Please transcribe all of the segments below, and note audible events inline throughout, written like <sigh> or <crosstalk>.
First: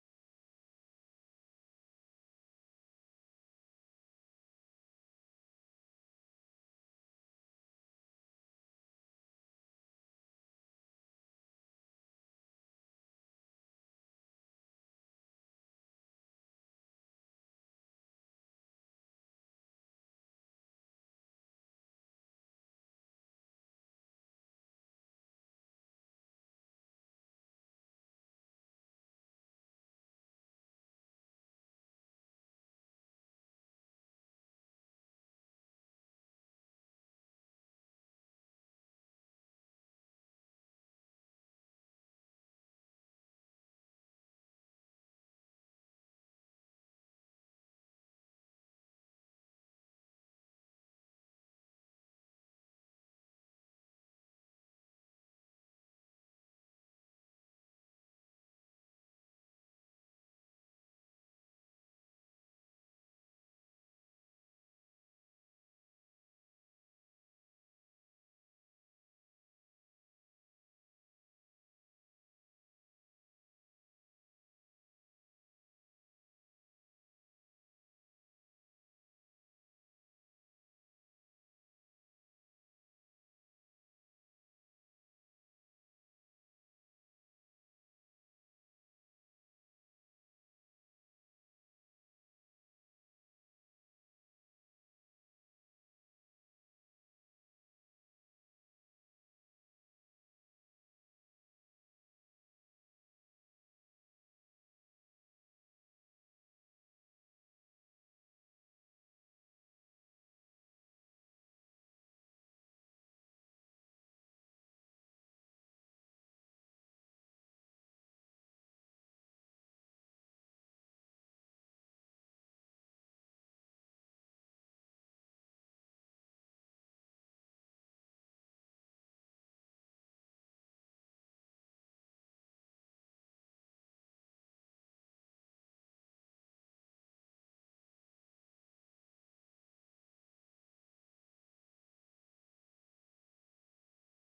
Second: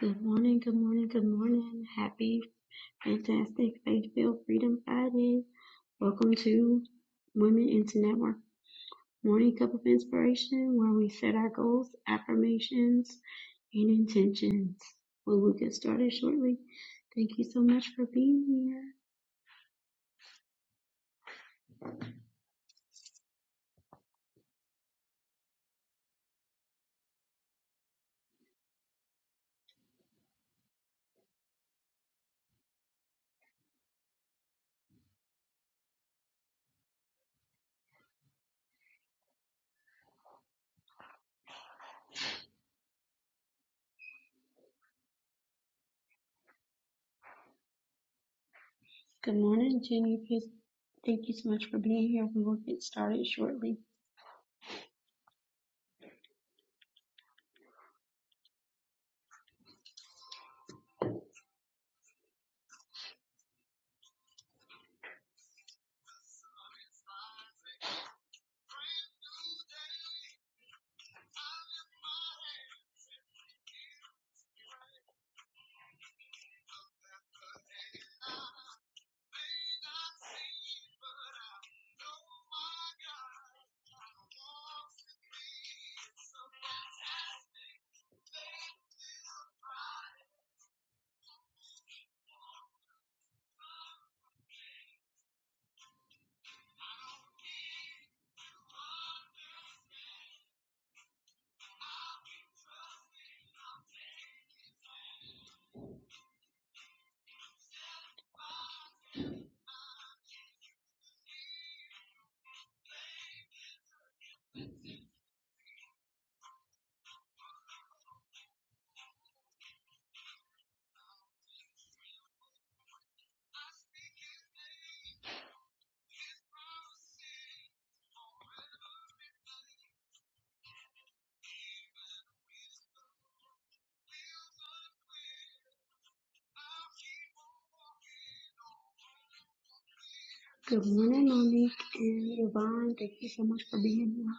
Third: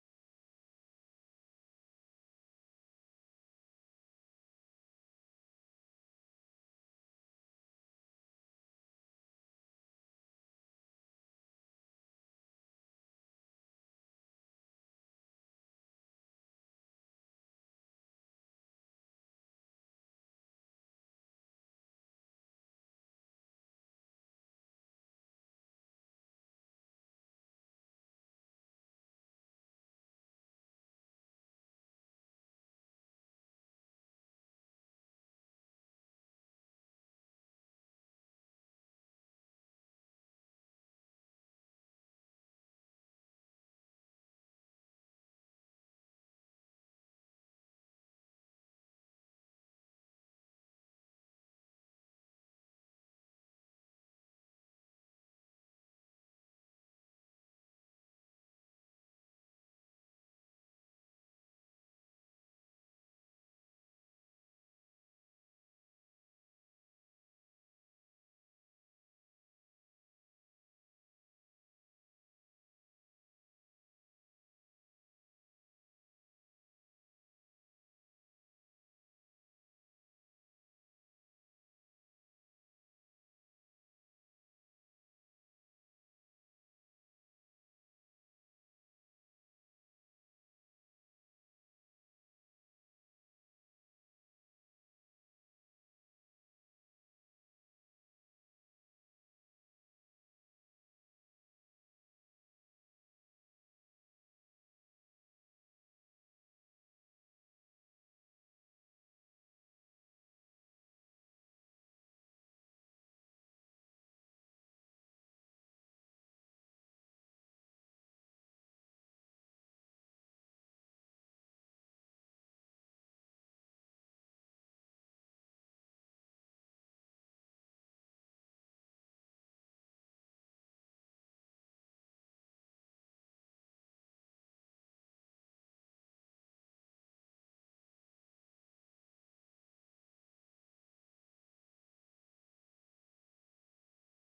Good morning, good morning, good morning. Happy, fantastic, faith-filled Freedom Friday. Welcome to Women into Network Morning Cup of Inspiration, where we set our goals, affirmations, and intentions. Well, we'll get started shortly. Thank you so much for being here. Good morning, Jenny. Please- Thank you so much for being here. We will get started shortly. Good morning, Monique and Yvonne. Thank you so much for being here.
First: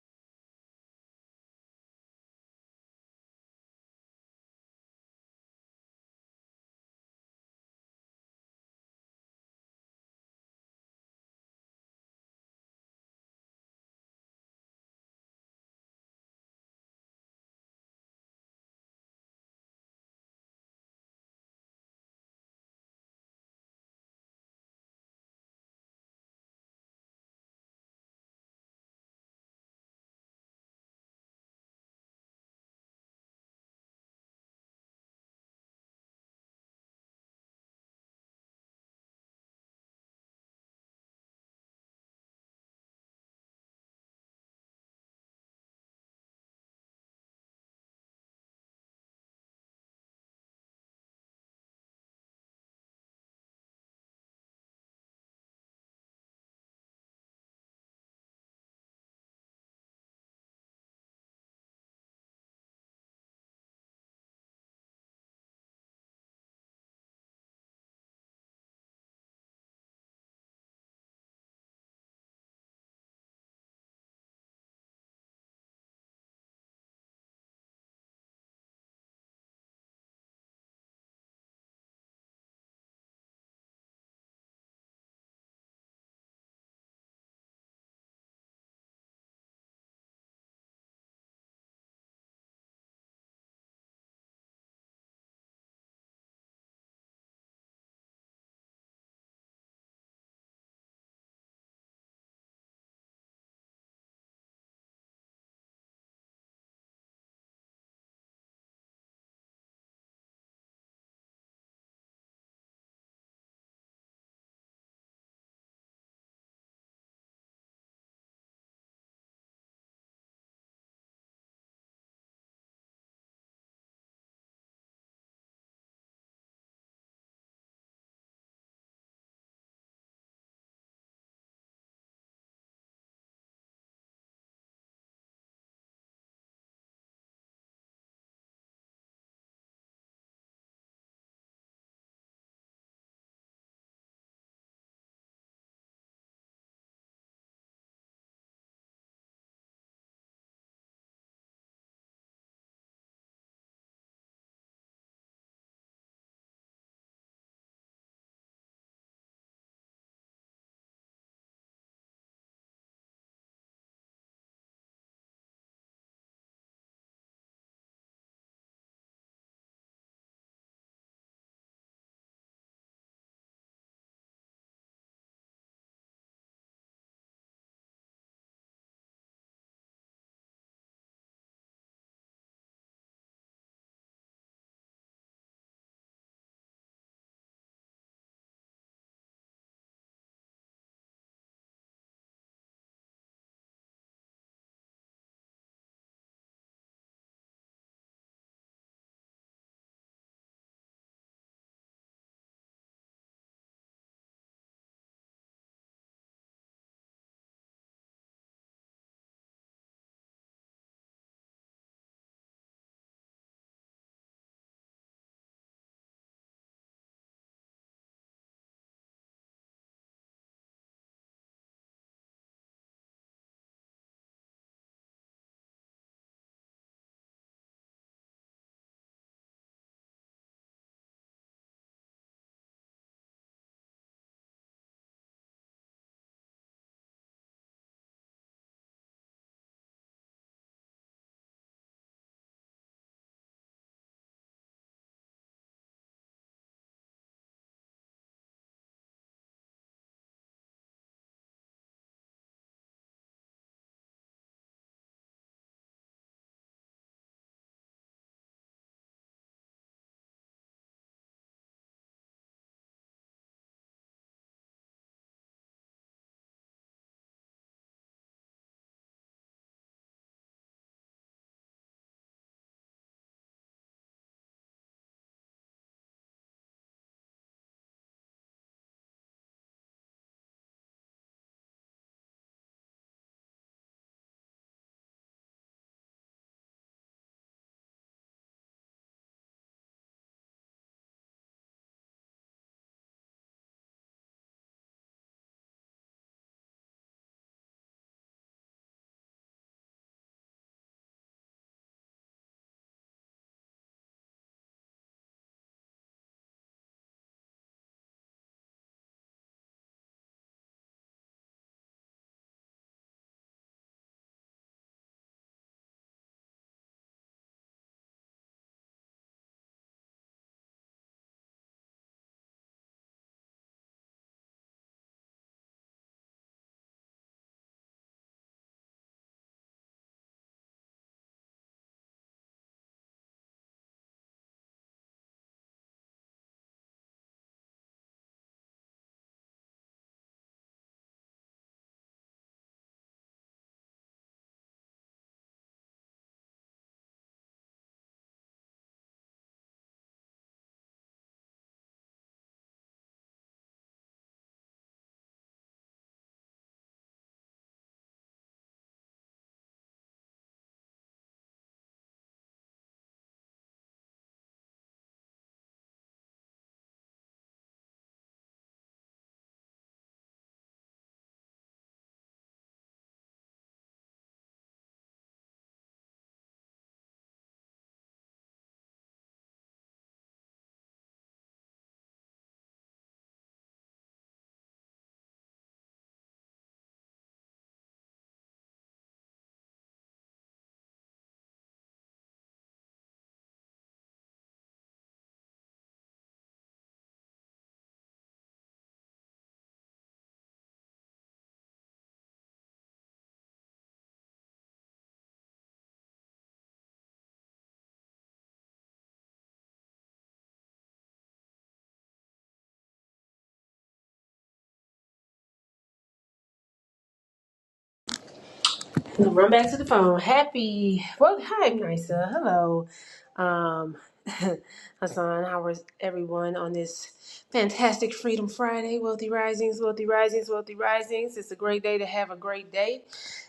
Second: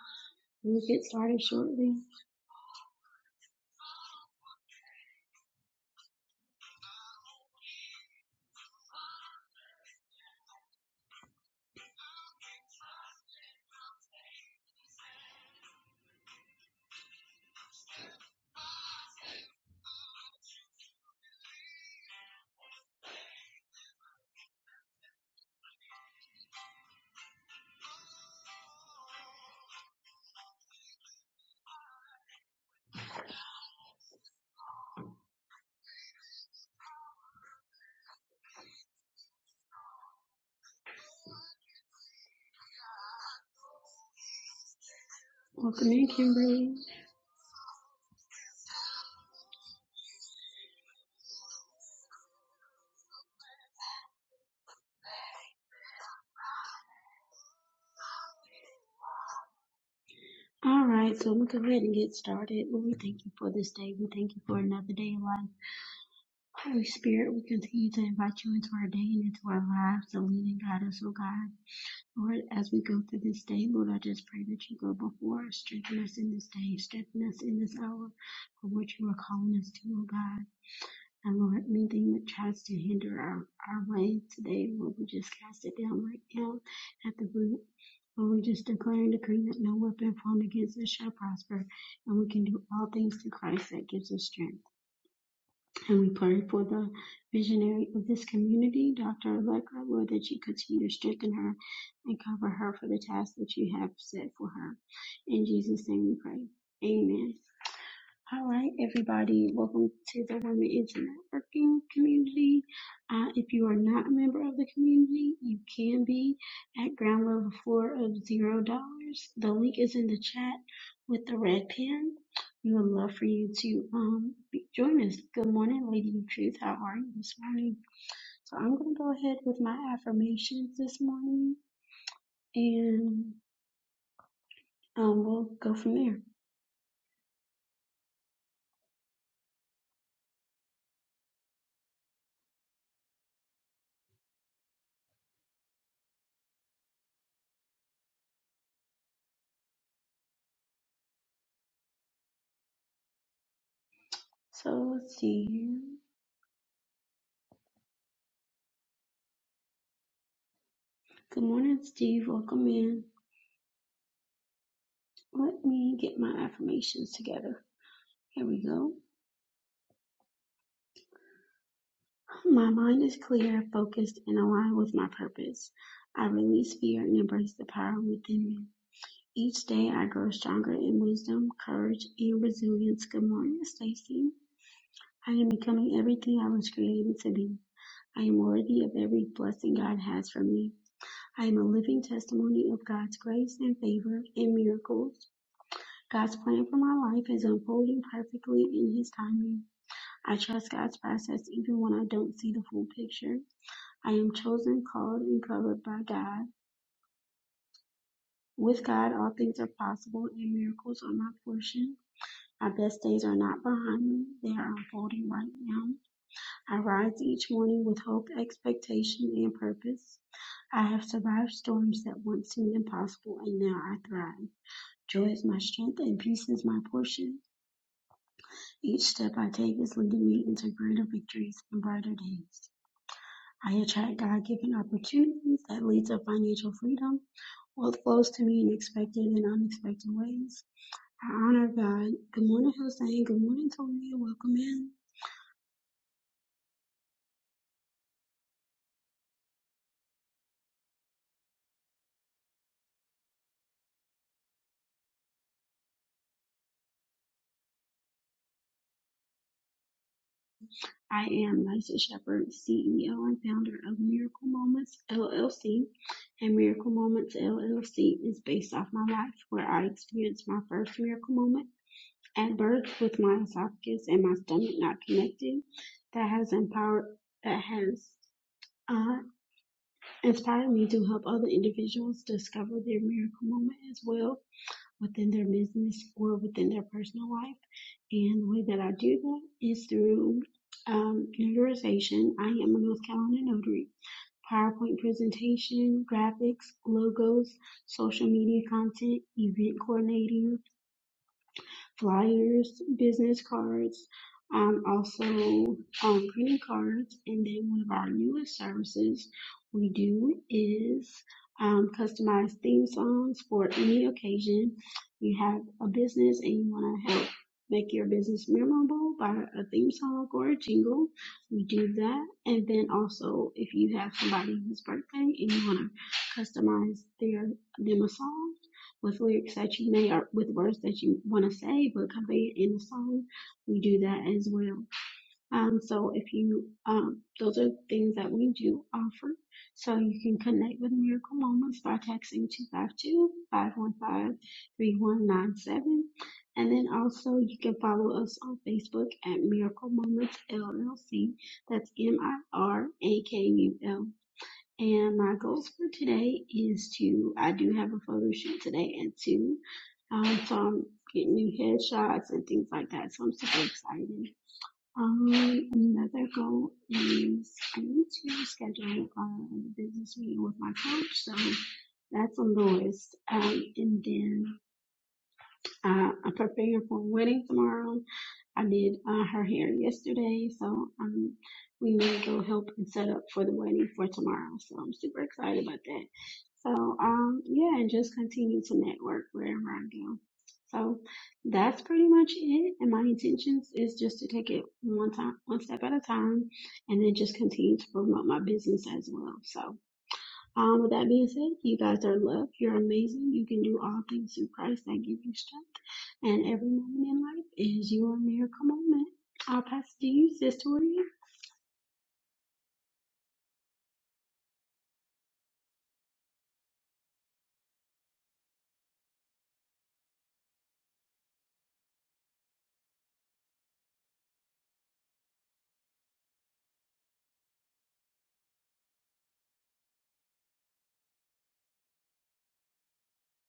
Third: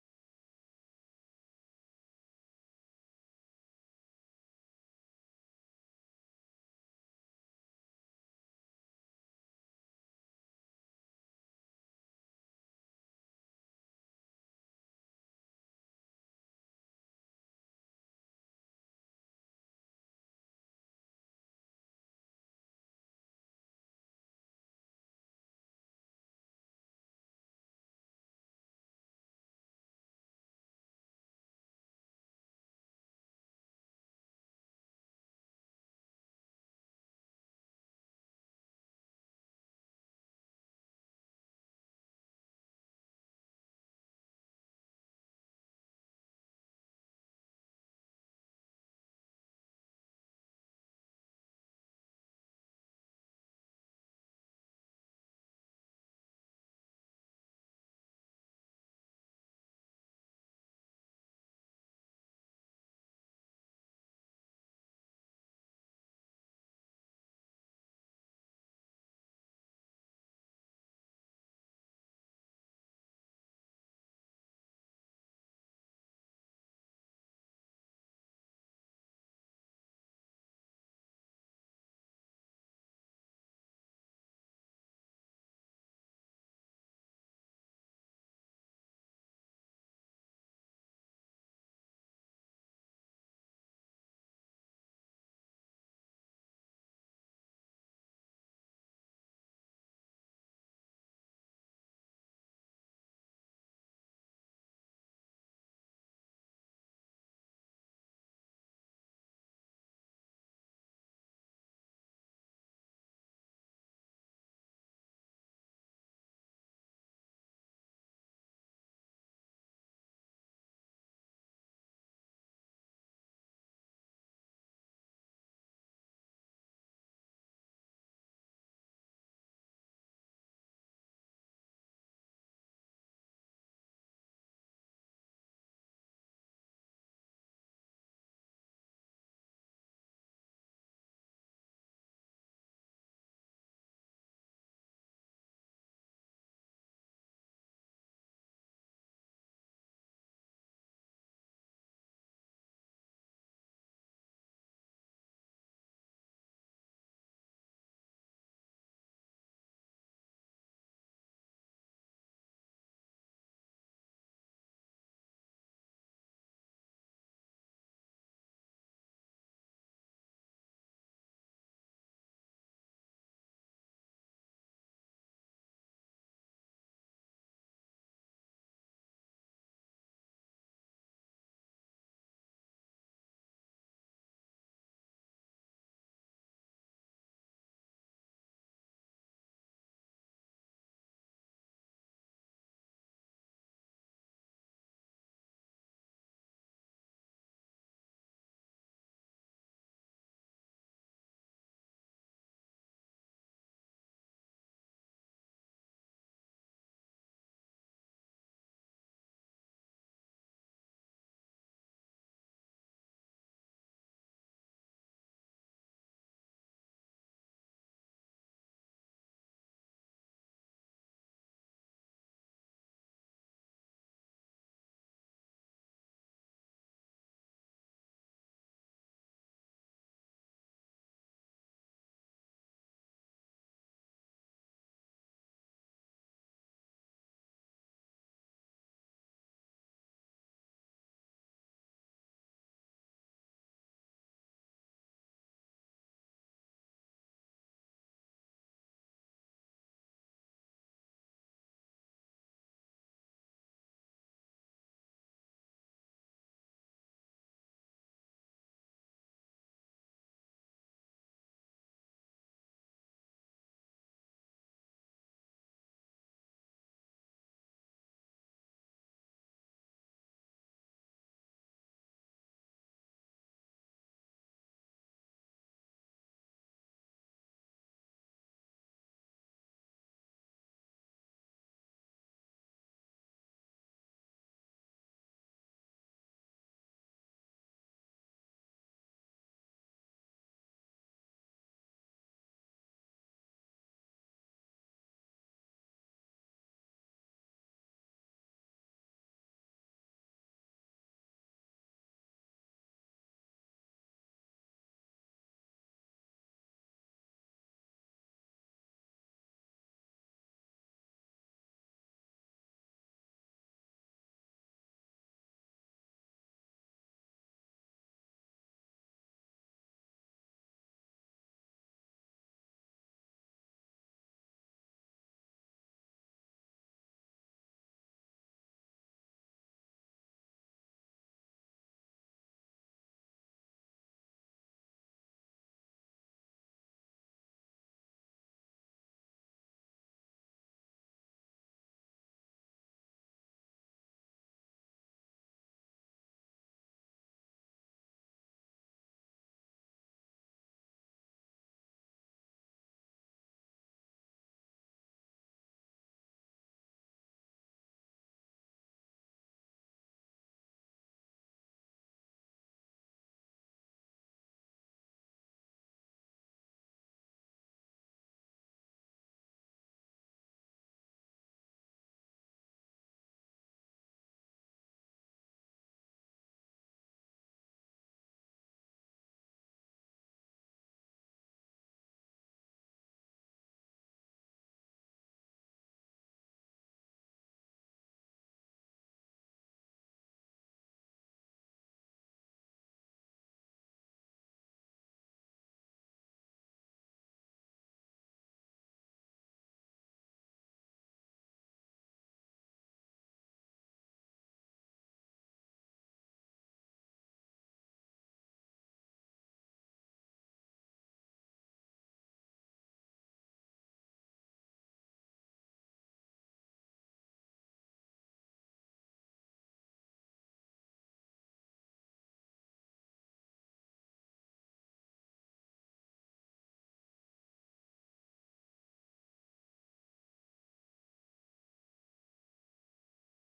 We'll get started shortly. Welcome in, Kimberly. All right, so we go ahead and get started. Lord, we thank you for this day. We thank you for another day of life. Holy Spirit, we continue to invite you into our day and into our lives to lead and guide us, oh God. Lord, as we go through this day, Lord, I just pray that you go before us, strengthen us in this day, strengthen us in this hour for what you are calling us to, oh God. And Lord, anything that tries to hinder our, our way today, Lord, we just cast it down right now at the root. Lord, we just declare and decree that no weapon formed against us shall prosper, and we can do all things through Christ that gives us strength. And we pray for the visionary of this community, Dr. Allegra, Lord, that you continue to strengthen her and cover her for the task that you have set for her. In Jesus' name we pray. Amen. All right, everybody, welcome to the Women into Networking community. Uh, if you are not a member of the community, you can be at ground level floor of zero dollars. The link is in the chat with the red pen. We would love for you to um, be, join us. Good morning, Lady of Truth. How are you this morning? So I'm going to go ahead with my affirmations this morning, and um, we'll go from there. So let's see. Good morning, Steve. Welcome in. Let me get my affirmations together. Here we go. My mind is clear, focused, and aligned with my purpose. I release fear and embrace the power within me. Each day I grow stronger in wisdom, courage, and resilience. Good morning, Stacy. I am becoming everything I was created to be. I am worthy of every blessing God has for me. I am a living testimony of God's grace and favor and miracles. God's plan for my life is unfolding perfectly in His timing. I trust God's process even when I don't see the full picture. I am chosen, called, and covered by God. With God, all things are possible, and miracles are my portion. My best days are not behind me, they are unfolding right now. I rise each morning with hope, expectation, and purpose. I have survived storms that once seemed impossible, and now I thrive. Joy is my strength, and peace is my portion. Each step I take is leading me into greater victories and brighter days. I attract God given opportunities that lead to financial freedom. Wealth flows to me in expected and unexpected ways. I honor God. Good morning, Hussein. Good morning, Toria. Welcome in. I am Nysa Shepherd, CEO and founder of Miracle Moments LLC. And Miracle Moments LLC is based off my life where I experienced my first miracle moment at birth with my esophagus and my stomach not connected. That has empowered, that has uh, inspired me to help other individuals discover their miracle moment as well within their business or within their personal life. And the way that I do that is through um, notarization. I am a North Carolina notary. PowerPoint presentation, graphics, logos, social media content, event coordinating, flyers, business cards, um, also um, greeting cards. And then one of our newest services we do is um, customized theme songs for any occasion. You have a business and you want to help make your business memorable by a theme song or a jingle. We do that. And then also, if you have somebody whose birthday and you want to customize their them a song, with lyrics that you may or with words that you want to say but convey it in the song we do that as well um, so if you um, those are things that we do offer so you can connect with miracle moments by texting two five two five one five three one nine seven, and then also you can follow us on facebook at miracle moments llc that's m-i-r-a-k-u-l and my goals for today is to, I do have a photo shoot today at 2. Um, so I'm getting new headshots and things like that. So I'm super excited. Um, another goal is I need to schedule uh, a business meeting with my coach. So that's on the list. Um, and then uh, I'm preparing for a wedding tomorrow. I did uh, her hair yesterday, so um, we may go help and set up for the wedding for tomorrow. So I'm super excited about that. So um, yeah, and just continue to network wherever I go. So that's pretty much it. And my intentions is just to take it one time, one step at a time, and then just continue to promote my business as well. So um, with that being said, you guys are loved. You're amazing. You can do all things through Christ that give you strength. And every moment in life is your miracle moment. I'll pass it to you, Sister Maria. Run back to the phone. Happy. Well, hi, Nisa. Hello. Um, <laughs> Hassan, how is everyone on this fantastic Freedom Friday? Wealthy Risings, Wealthy Risings, Wealthy Risings. It's a great day to have a great day.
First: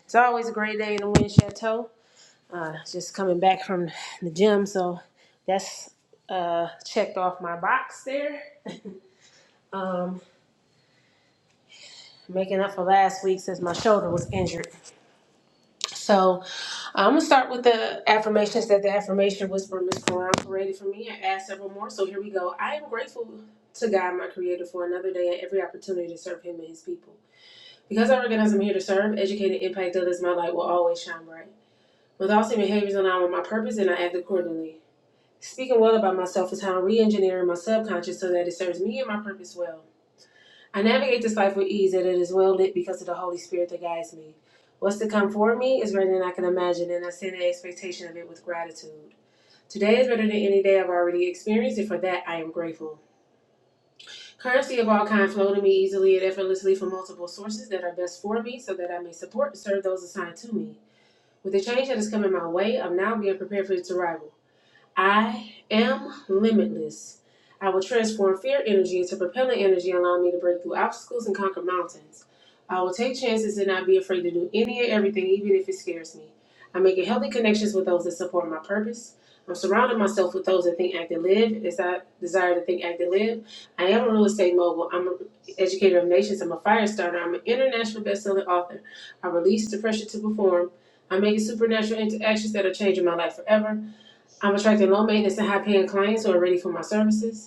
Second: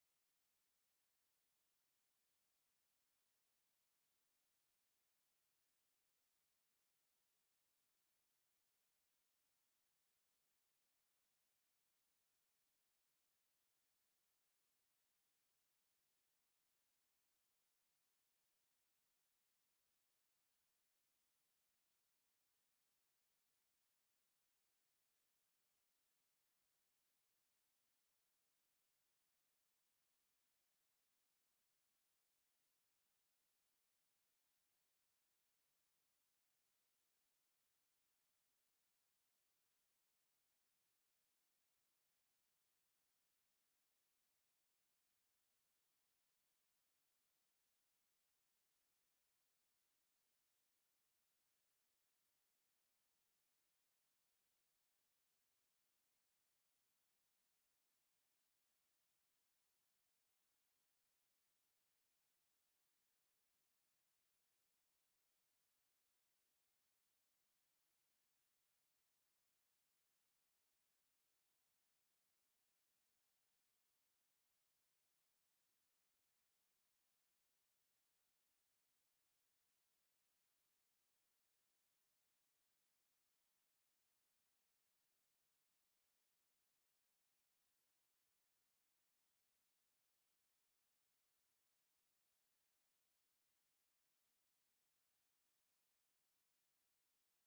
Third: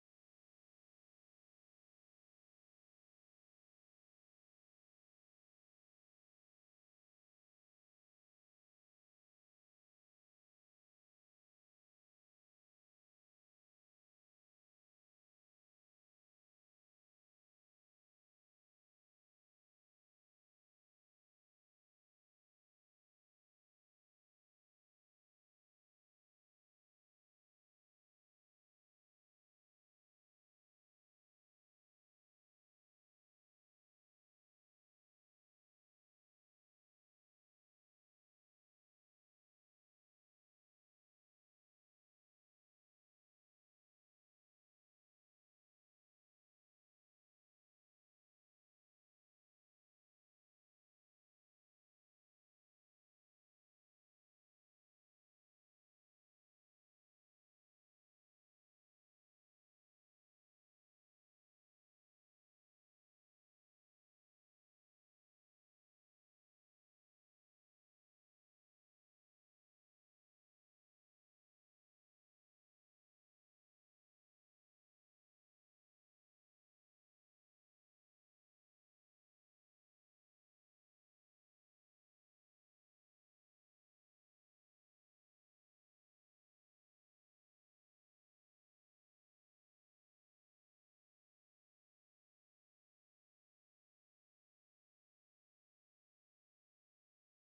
It's always a great day in the Wind Chateau. Uh, just coming back from the gym, so that's uh, checked off my box there. <laughs> Um, making up for last week since my shoulder was injured. So, I'm gonna start with the affirmations that the affirmation whisperer Miss Quran created for me and add several more. So here we go. I am grateful to God, my Creator, for another day and every opportunity to serve Him and His people. Because I recognize I'm here to serve, educate, and impact others, my light will always shine bright. With all and behaviors aligned with my purpose, and I act accordingly. Speaking well about myself is how I'm re-engineering my subconscious so that it serves me and my purpose well. I navigate this life with ease, and it is well lit because of the Holy Spirit that guides me. What's to come for me is greater than I can imagine, and I stand in expectation of it with gratitude. Today is better than any day I've already experienced, and for that I am grateful. Currency of all kinds flow to me easily and effortlessly from multiple sources that are best for me, so that I may support and serve those assigned to me. With the change that is coming my way, I'm now being prepared for its arrival. I am limitless. I will transform fear energy into propelling energy, allowing me to break through obstacles and conquer mountains. I will take chances and not be afraid to do any and everything, even if it scares me. I'm making healthy connections with those that support my purpose. I'm surrounding myself with those that think, act, and live as I desire to think, act, and live. I am a real estate mogul. I'm an educator of nations. I'm a fire starter. I'm an international best-selling author. I release the pressure to perform. I'm making supernatural interactions that are changing my life forever. I'm attracting low maintenance and high paying clients who are ready for my services.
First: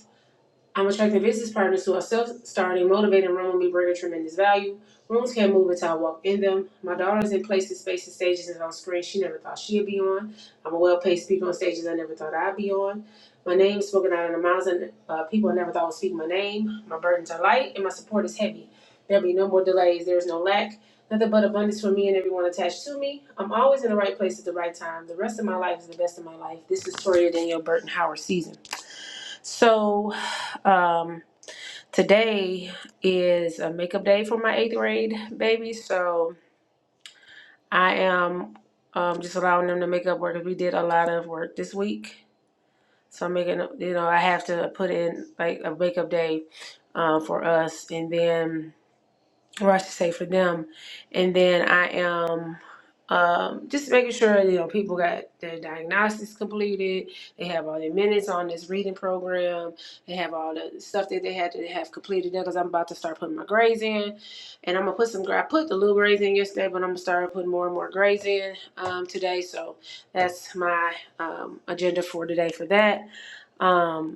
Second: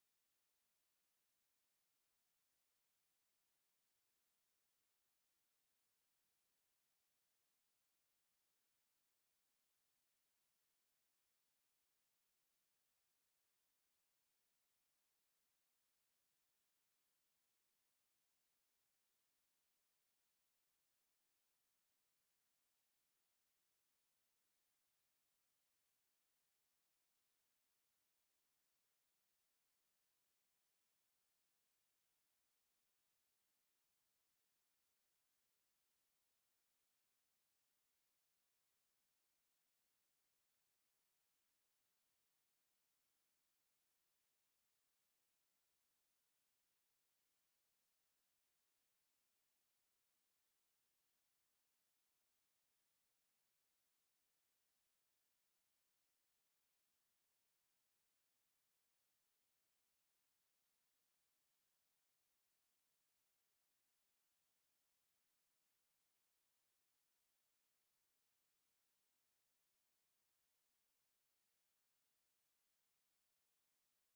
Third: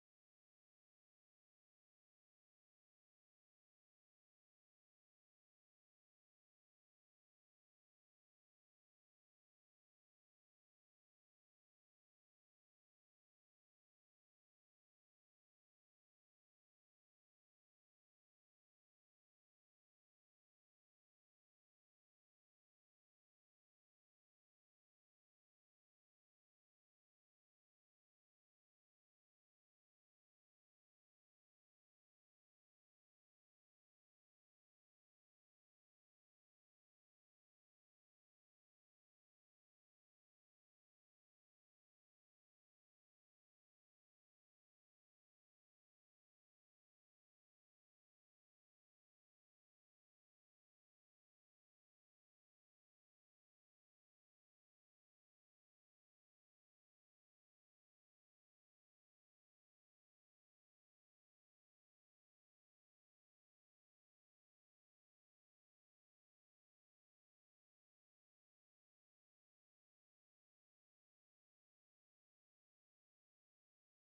I'm attracting business partners who are self-starting, motivated, and run with me, bringing tremendous value. Rooms can't move until I walk in them. My daughter is in places, spaces, stages, and on screens she never thought she'd be on. I'm a well-paid speaker on stages I never thought I'd be on. My name is spoken out in the mouths of uh, people I never thought would speak my name. My burdens are light, and my support is heavy. There'll be no more delays. There is no lack. Nothing but abundance for me and everyone attached to me. I'm always in the right place at the right time. The rest of my life is the best of my life. This is Toria Danielle Burton Howard season. So um, today is a makeup day for my eighth grade baby. So I am um, just allowing them to make up work 'cause we did a lot of work this week. So I'm making, you know, I have to put in like a makeup day uh, for us, and then or I should say for them. And then I am um, just making sure you know people got their diagnostics completed. They have all their minutes on this reading program. They have all the stuff that they had to have completed there because I'm about to start putting my grades in, and I'm gonna put some. gra- I put the little grades in yesterday, but I'm gonna start putting more and more grades in um, today. So that's my um, agenda for today for that. Um,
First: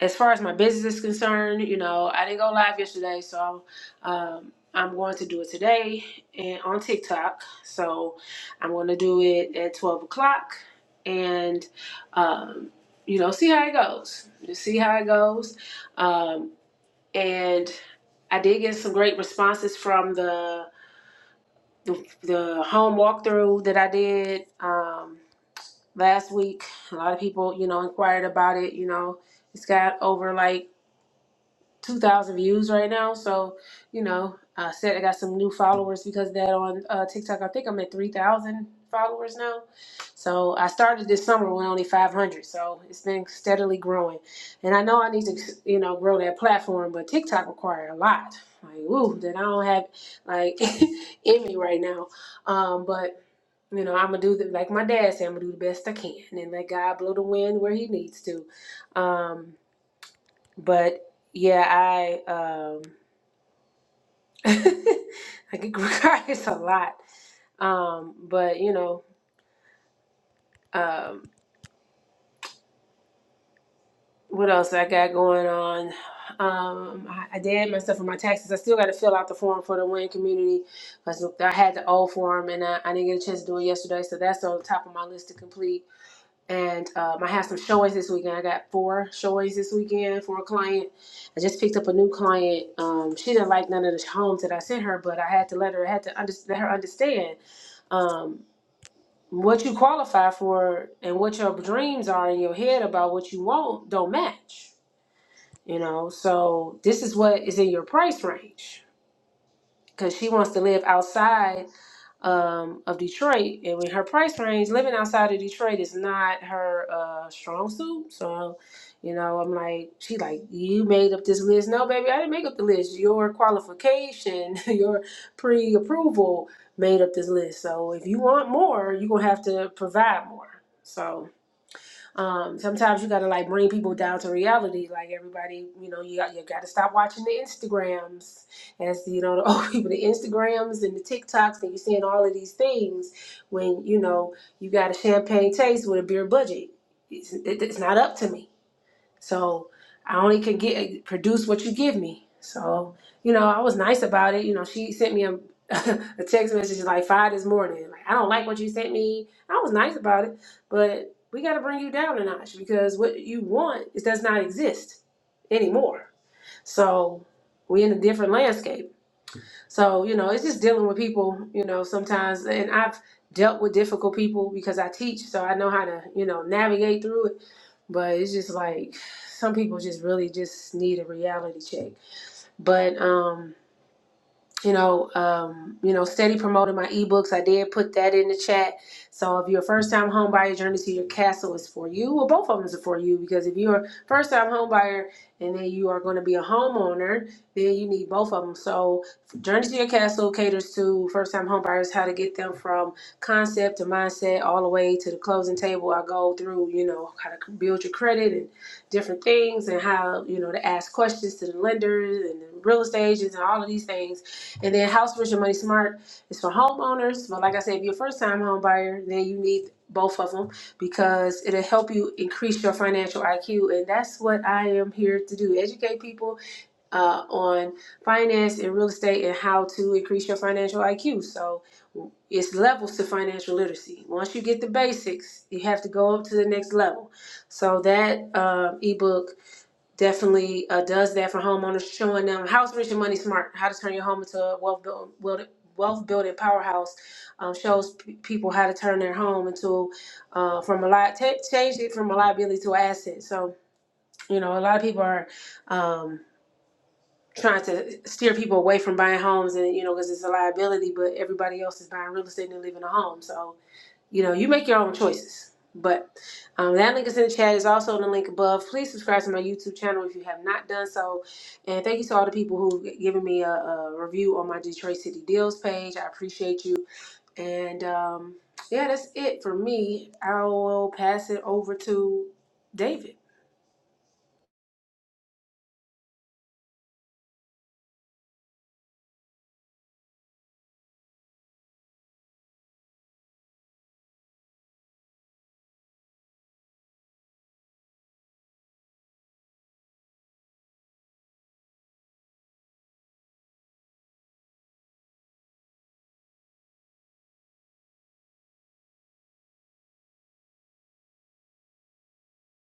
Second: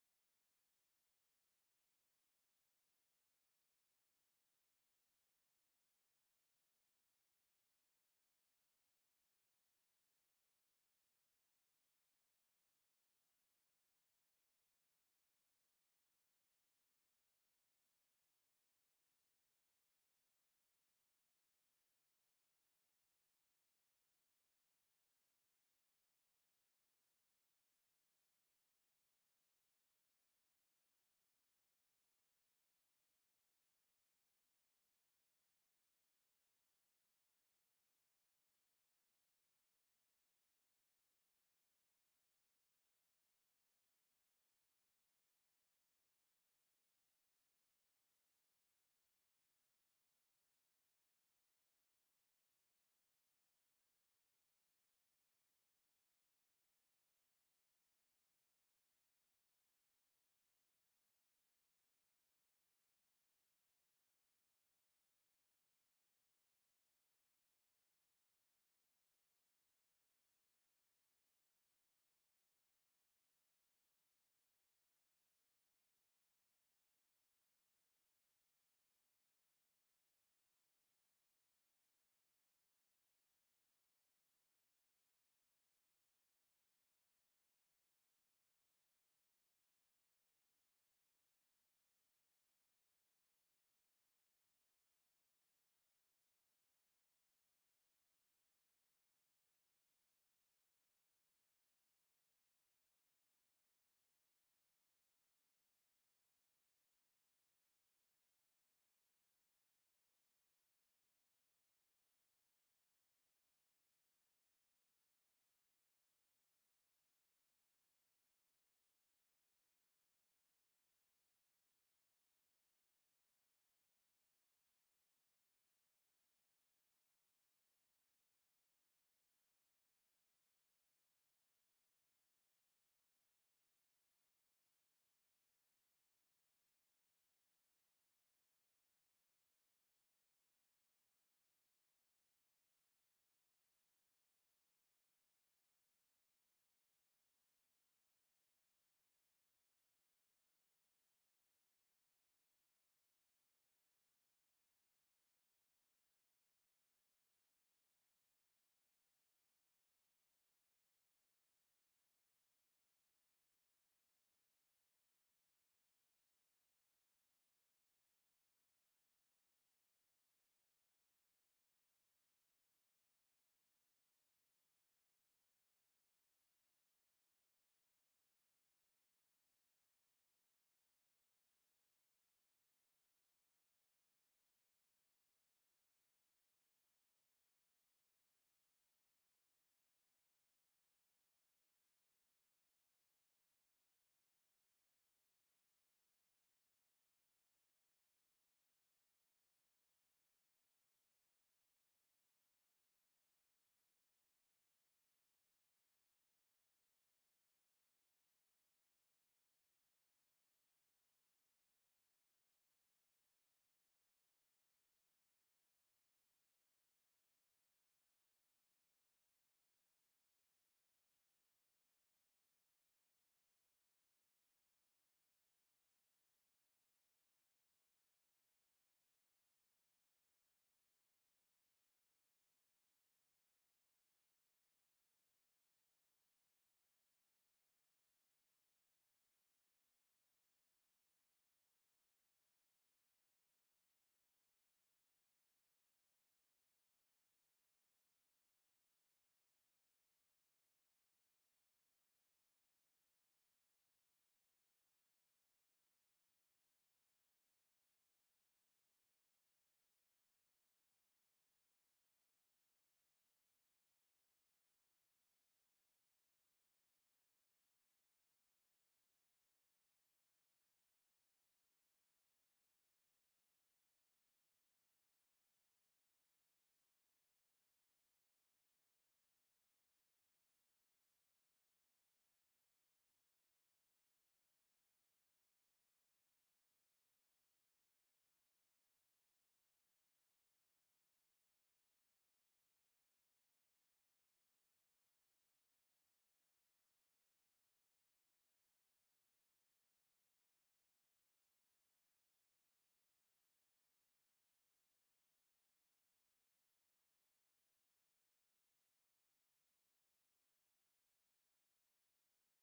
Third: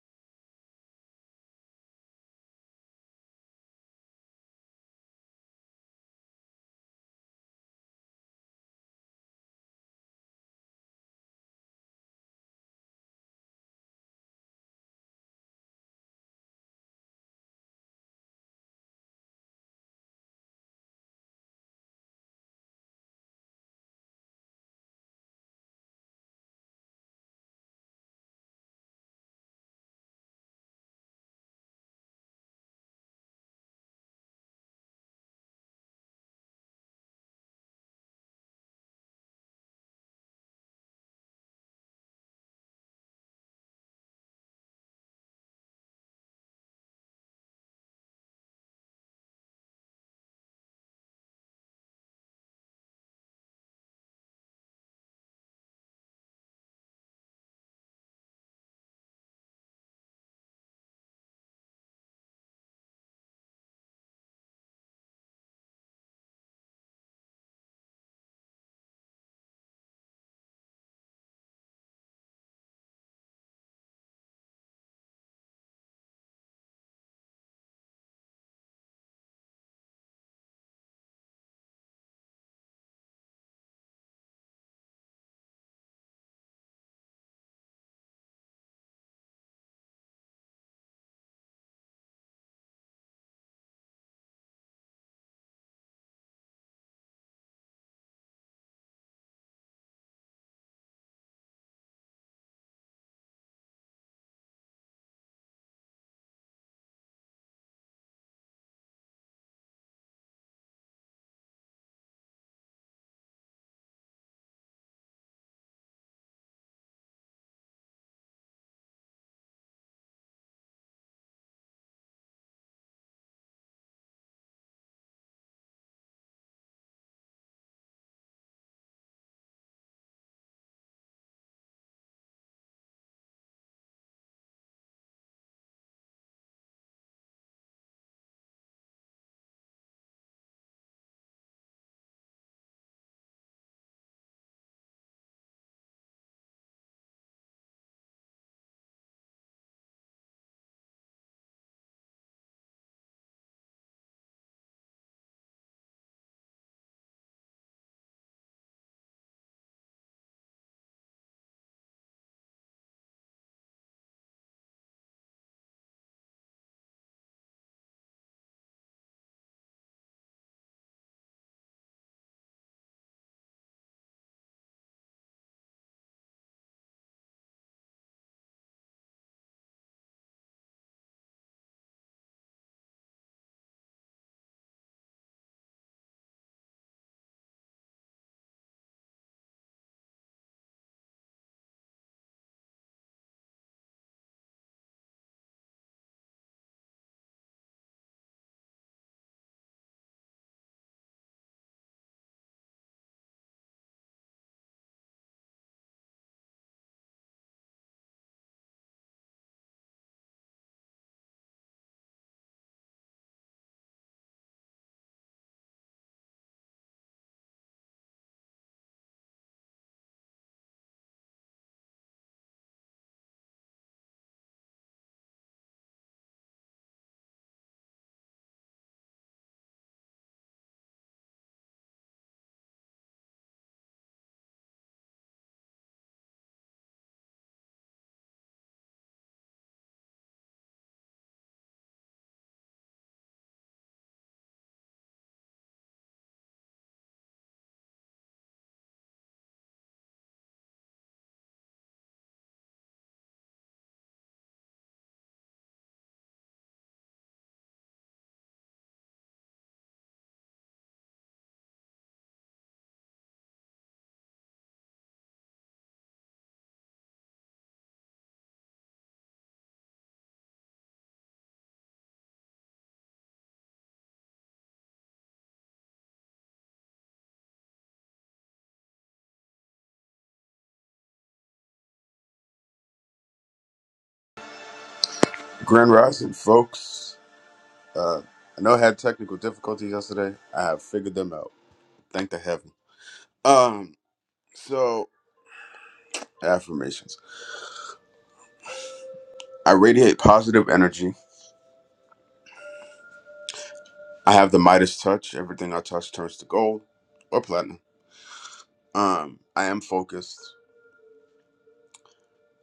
as far as my business is concerned, you know, I didn't go live yesterday, so um, I'm going to do it today and on TikTok. So I'm going to do it at 12 o'clock and, um, you know, see how it goes. Just see how it goes. Um, and I did get some great responses from the the, the home walkthrough that I did um, last week. A lot of people, you know, inquired about it. You know, it's got over like 2,000 views right now. So, you know, I said I got some new followers because of that on uh, TikTok. I think I'm at 3,000 followers now. So I started this summer with only 500. So it's been steadily growing. And I know I need to, you know, grow that platform, but TikTok require a lot. Like, woo, that I don't have like <laughs> in me right now. Um, but you know, I'm gonna do the, like my dad said. I'm gonna do the best I can, and let God blow the wind where He needs to. Um, but yeah, I um <laughs> I get cried a lot. Um, but you know, um, what else I got going on? Um, I, I did myself for my taxes. I still got to fill out the form for the Wayne community because I had the old form and I, I didn't get a chance to do it yesterday. So that's on the top of my list to complete. and um, I have some showings this weekend. I got four showings this weekend for a client. I just picked up a new client. Um, she didn't like none of the homes that I sent her, but I had to let her I had to under, let her understand um, what you qualify for and what your dreams are in your head about what you want don't match. You know, so this is what is in your price range because she wants to live outside um, of Detroit, and with her price range, living outside of Detroit is not her uh, strong suit. So, you know, I'm like, she like, you made up this list. No, baby, I didn't make up the list. Your qualification, <laughs> your pre-approval made up this list. So, if you want more, you're gonna have to provide more. So, um, sometimes you gotta like bring people down to reality. Like everybody, you know, you got you gotta stop watching the Instagrams. As you know, <laughs> the old people, the Instagrams and the TikToks, and you're seeing all of these things when you know you got a champagne taste with a beer budget. It's, it, it's not up to me. So I only could get produce what you give me. So you know, I was nice about it. You know, she sent me a, <laughs> a text message like five this morning. Like I don't like what you sent me. I was nice about it, but we got to bring you down a notch because what you want it does not exist anymore. So we in a different landscape. So you know, it's just dealing with people. You know, sometimes and I've dealt with difficult people because I teach, so I know how to you know navigate through it but it's just like some people just really just need a reality check. But um you know, um, you know, steady promoting my ebooks. I did put that in the chat. So if you're a first time home buyer, Journey to Your Castle is for you. Well, both of them is for you because if you're a first time home buyer and then you are going to be a homeowner, then you need both of them. So Journey to Your Castle caters to first time home buyers, how to get them from concept to mindset all the way to the closing table. I go through, you know, how to build your credit and different things and how, you know, to ask questions to the lenders and the real estate agents and all of these things and then House Rich and Money Smart is for homeowners. But like I said, if you're a first time home buyer, then you need both of them because it'll help you increase your financial IQ. And that's what I am here to do educate people uh, on finance and real estate and how to increase your financial IQ. So it's levels to financial literacy. Once you get the basics, you have to go up to the next level. So that um ebook definitely uh, does that for homeowners, showing them how how is Richard Money Smart, how to turn your home into a wealth building, wealth building powerhouse. Um, shows p- people how to turn their home into uh, from a li- ta change it from a liability to an asset. So you know, a lot of people are um, trying to steer people away from buying homes, and you know, because it's a liability, but everybody else is buying real estate and living a home. So you know, you make your own choices. But um, that link is in the chat. It's also in the link above. Please subscribe to my YouTube channel if you have not done so. And thank you to all the people who've given me a, a review on my Detroit City Deals page. I appreciate you. And um, yeah, that's it for me. I will pass it over to David. Grand Rising, folks. Uh, I know I had technical difficulties yesterday. I have figured them out. Thank the heaven. Um, so affirmations. I radiate positive energy. I have the Midas touch. Everything I touch turns to gold or platinum. Um, I am focused.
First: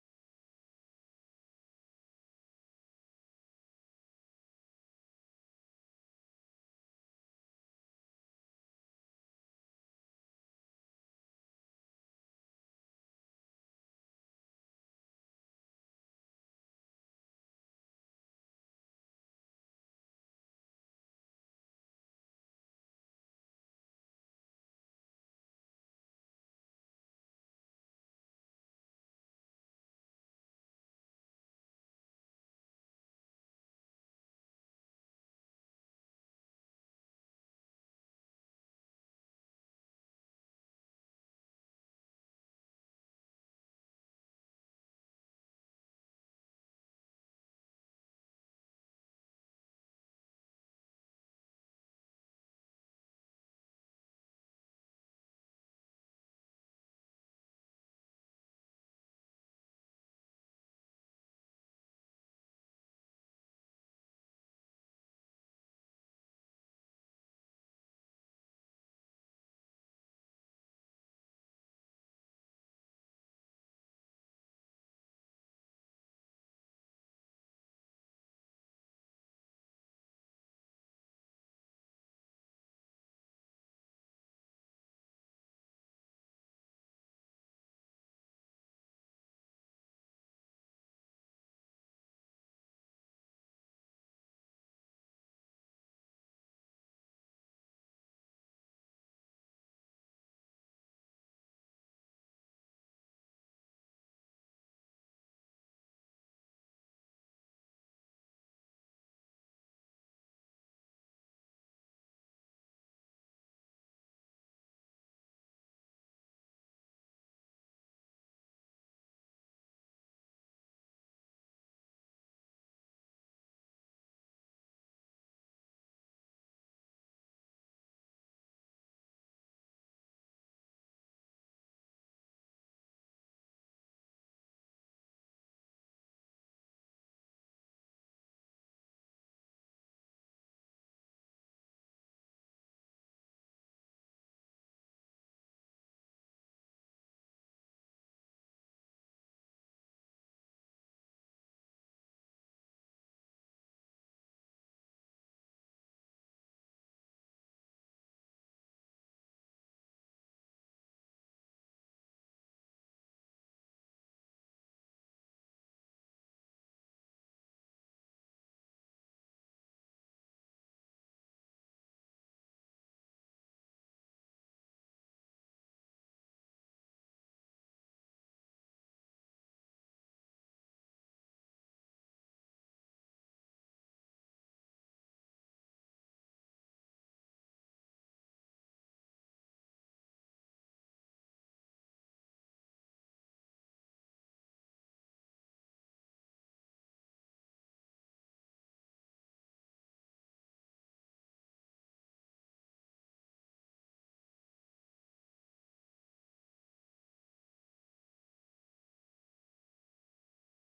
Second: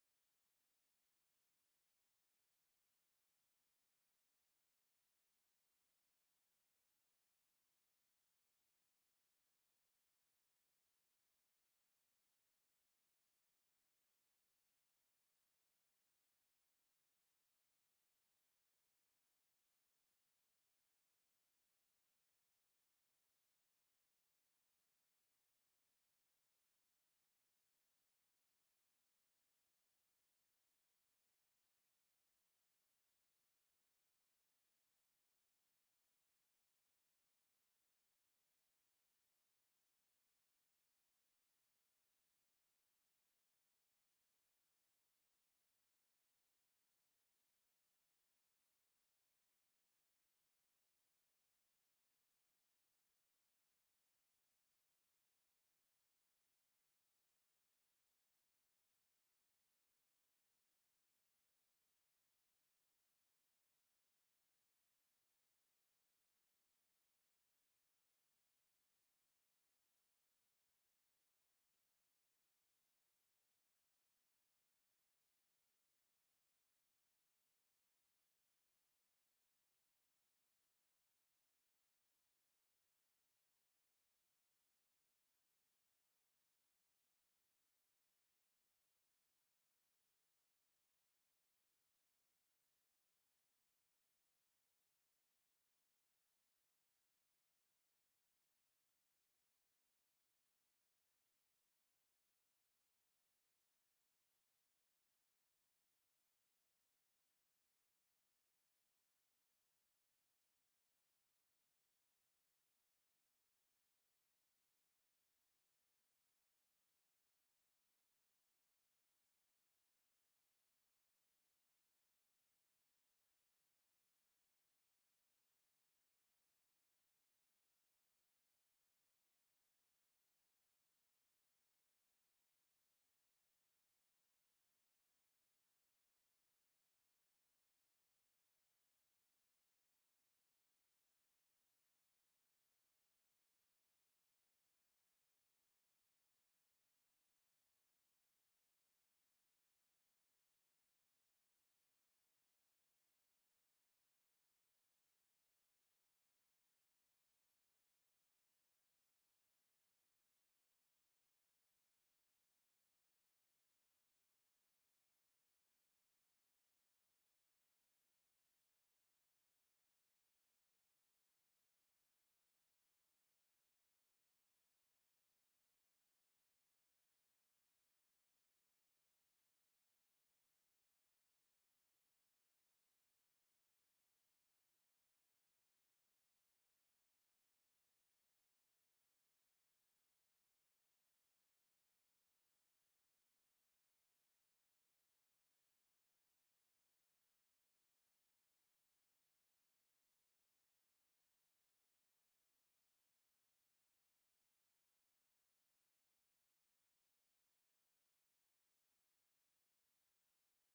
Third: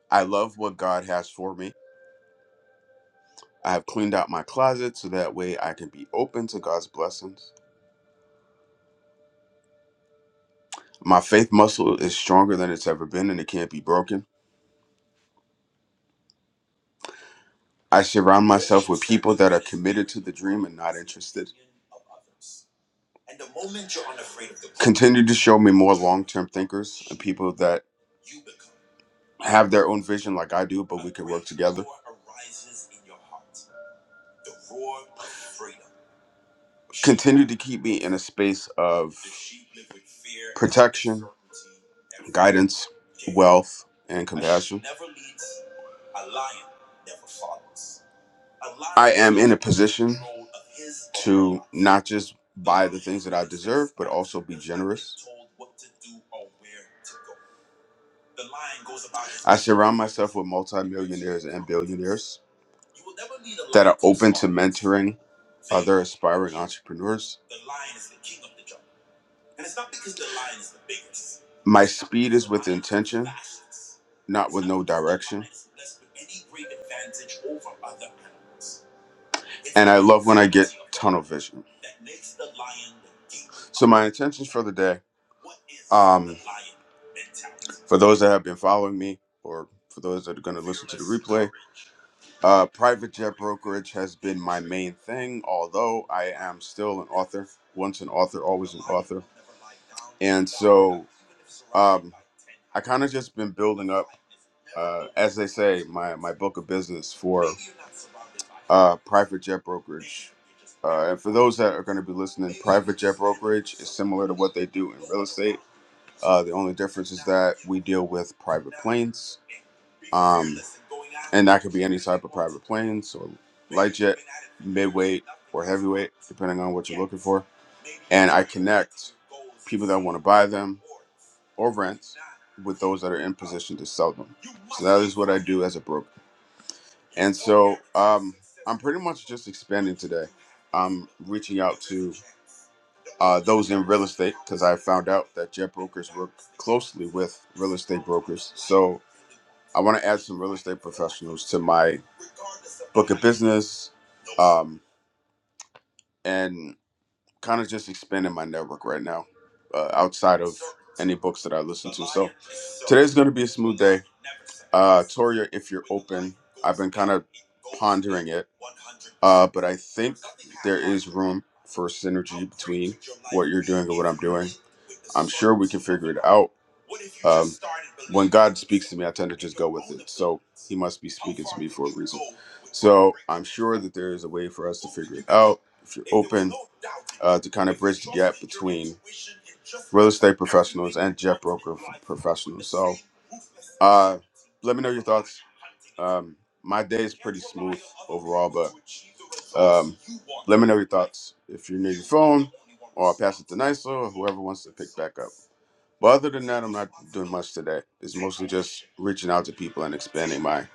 I love what God has for me. I have cleaned out my closet so that way I can be open to God's blessings. My faith muscle is stronger than it's ever been and it can't be broken. I surround myself with people that are committed to the dream and not interested. Continue to show me more long term thinkers and people that have their own vision like I do, but we can work together. Continue to keep me in a space of protection, guidance, wealth, and compassion. I am in a position to not just buy the things that I deserve, but also be generous. I surround myself with multimillionaires and billionaires that are open to mentoring other aspiring entrepreneurs. My speed is with intention, not with no direction. And I love when I get tunnel vision. So my intentions for the day, um, for those that have been following me, or for those that are going to listen to the replay, uh, private jet brokerage has been my main thing. Although I am still an author once an author, always an author. And so um, I kind of just been building up, uh, as they say, my, my book of business for uh, private jet brokerage. Uh, and for those that are going to be listening, private jet brokerage is similar to what they do in real estate. Uh, the only difference is that we deal with private planes. Um, and that could be any type of private planes or light jet, midweight, or heavyweight, depending on what you're looking for. And I connect people that want to buy them or rent with those that are in position to sell them. So that is what I do as a broker. And so um, I'm pretty much just expanding today. I'm reaching out to uh, those in real estate because I found out that jet brokers work closely with real estate brokers. So I want to add some real estate professionals to my book of business um, and kind of just expanding my network right now uh, outside of any books that I listen to. So today's going to be a smooth day. Uh, Toria, if you're open, I've been kind of pondering it, uh, but I think there is room for synergy between what you're doing and what I'm doing. I'm sure we can figure it out. Um, when God speaks to me, I tend to just go with it. So He must be speaking to me for a reason. So I'm sure that there is a way for us to figure it out. If you're open uh, to kind of bridge the gap between real estate professionals and jet broker f- professionals. So uh, let me know your thoughts. Um, my day is pretty smooth overall, but um, let me know your thoughts. If you're near your phone, or I'll pass it to Niso or whoever wants to pick back up. But other than that, I'm not doing much today. It's mostly just reaching out to people and expanding my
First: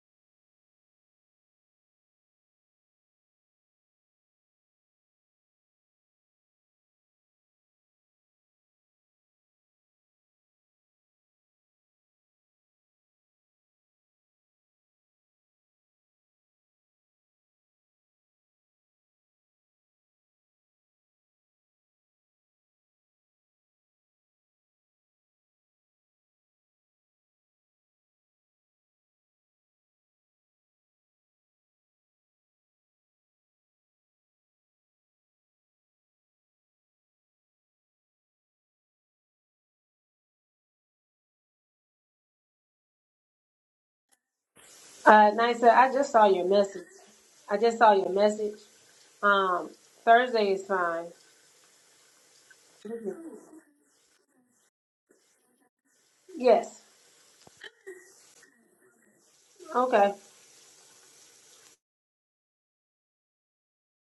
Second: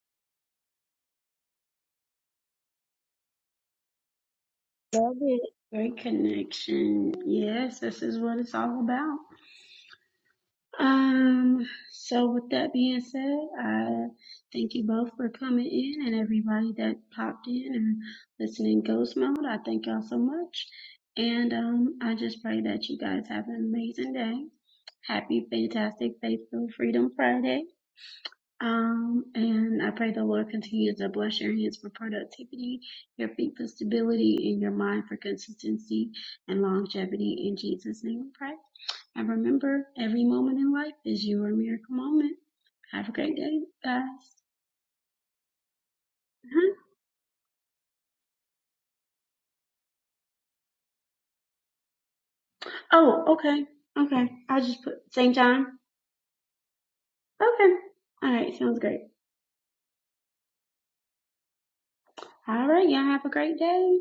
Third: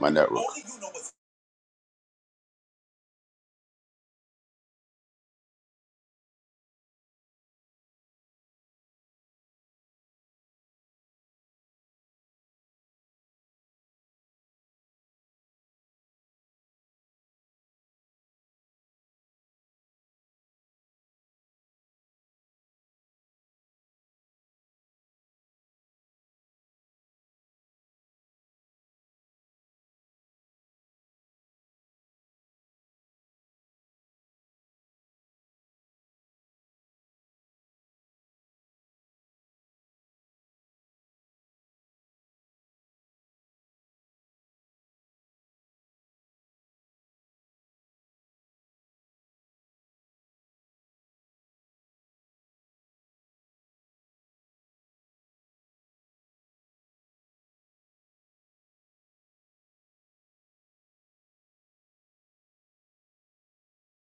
my network. Love it. Great connection. Yes, this is what it's all about. Um, so with that being said, I thank you both for coming in and everybody that popped in and listening ghost mode. I thank y'all so much. And um I just pray that you guys have an amazing day. Happy Fantastic Faithful Freedom Friday. Um, and I pray the Lord continues to bless your hands for productivity, your feet for stability, and your mind for consistency and longevity. In Jesus' name we pray. And remember, every moment in life is your miracle moment. Have a great day, guys. Uh, Nisa, I just saw your huh message. I just saw your message. Um, Thursday is fine. Oh, okay. Okay. I'll just put St. John. Yes. Okay. All right. Sounds great. Okay. All right. Y'all have a great day.